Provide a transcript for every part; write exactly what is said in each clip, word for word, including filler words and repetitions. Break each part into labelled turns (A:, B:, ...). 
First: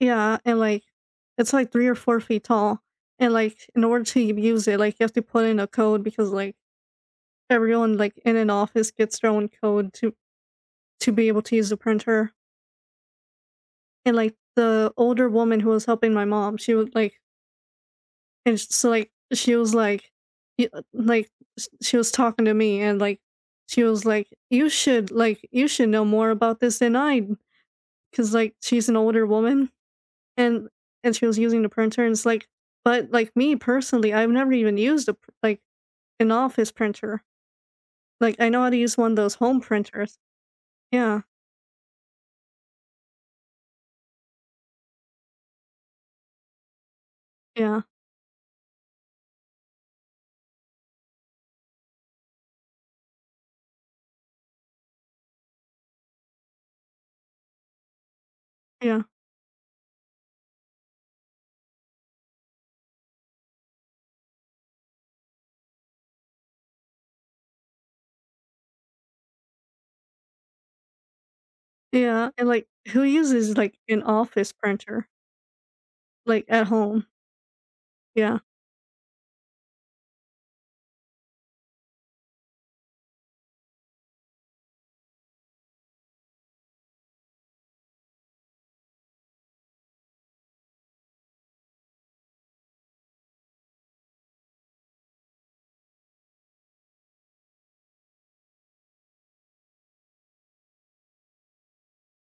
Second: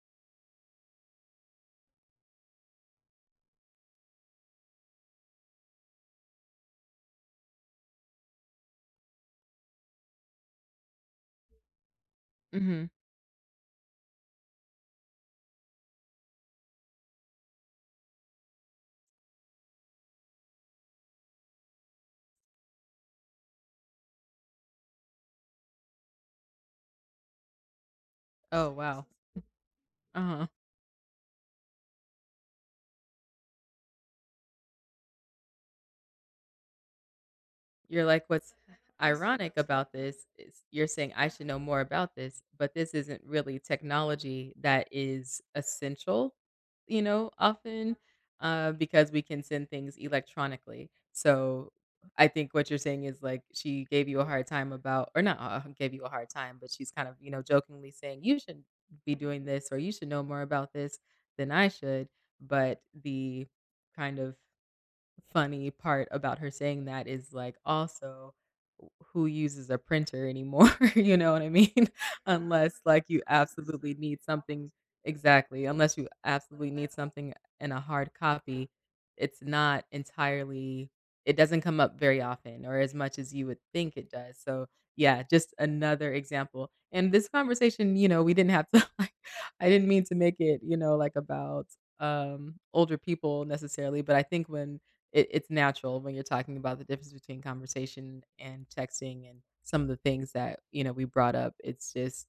A: Yeah, and, like, it's like three or four feet tall, and, like, in order to use it, like, you have to put in a code because, like, everyone, like, in an office gets their own code to to be able to use the printer.
B: Mhm.
A: And, like, the older woman who was helping my mom, she was like and s so, like, she was like y uh, like, sh she was talking to me and, like, she was like, "You should like, you should know more about this than I" 'cause, like,
B: Oh,
A: she's an
B: wow.
A: older woman
B: Uh-huh.
A: and and she was using the printer and it's like but, like, me personally, I've never even used a p like, an office printer.
B: You're like,
A: Like, I
B: "What's
A: know how to use one of those
B: ironic
A: home
B: about
A: printers
B: this is you're saying
A: yeah.
B: I should know more about this, but this isn't really technology that is essential, you know,
A: Yeah.
B: often, uh, because we can send things electronically." So, I think what you're saying is, like, she gave you a hard time about or not, uh, gave you a hard time, but she's kind of, you know, jokingly saying, "You should
A: Yeah.
B: be doing this or you should know more about this than I should," but the kind of funny part about her saying that is, like, also w who uses a printer anymore, you know what I mean?
A: Yeah, and, like,
B: Unless,
A: who
B: like, you
A: uses, like,
B: absolutely
A: an
B: need
A: office
B: something
A: printer?
B: exactly, unless you
A: Like, at
B: absolutely need
A: home.
B: something in a hard
A: Yeah.
B: copy, it's not entirely it doesn't come up very often or as much as you would think it does, so, yeah, just another example. In this conversation, you know, we didn't have to, like I didn't mean to make it, you know, like, about, um, older people necessarily, but I think when it it's natural when you're talking about the difference between conversation and texting and some of the things that, you know, we brought up, it's just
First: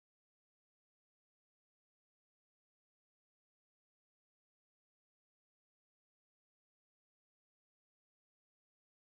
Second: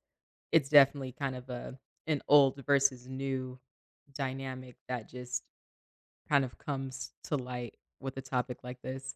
B: it's definitely kind of a an old versus new dynamic that just kind of comes to light with a topic like this.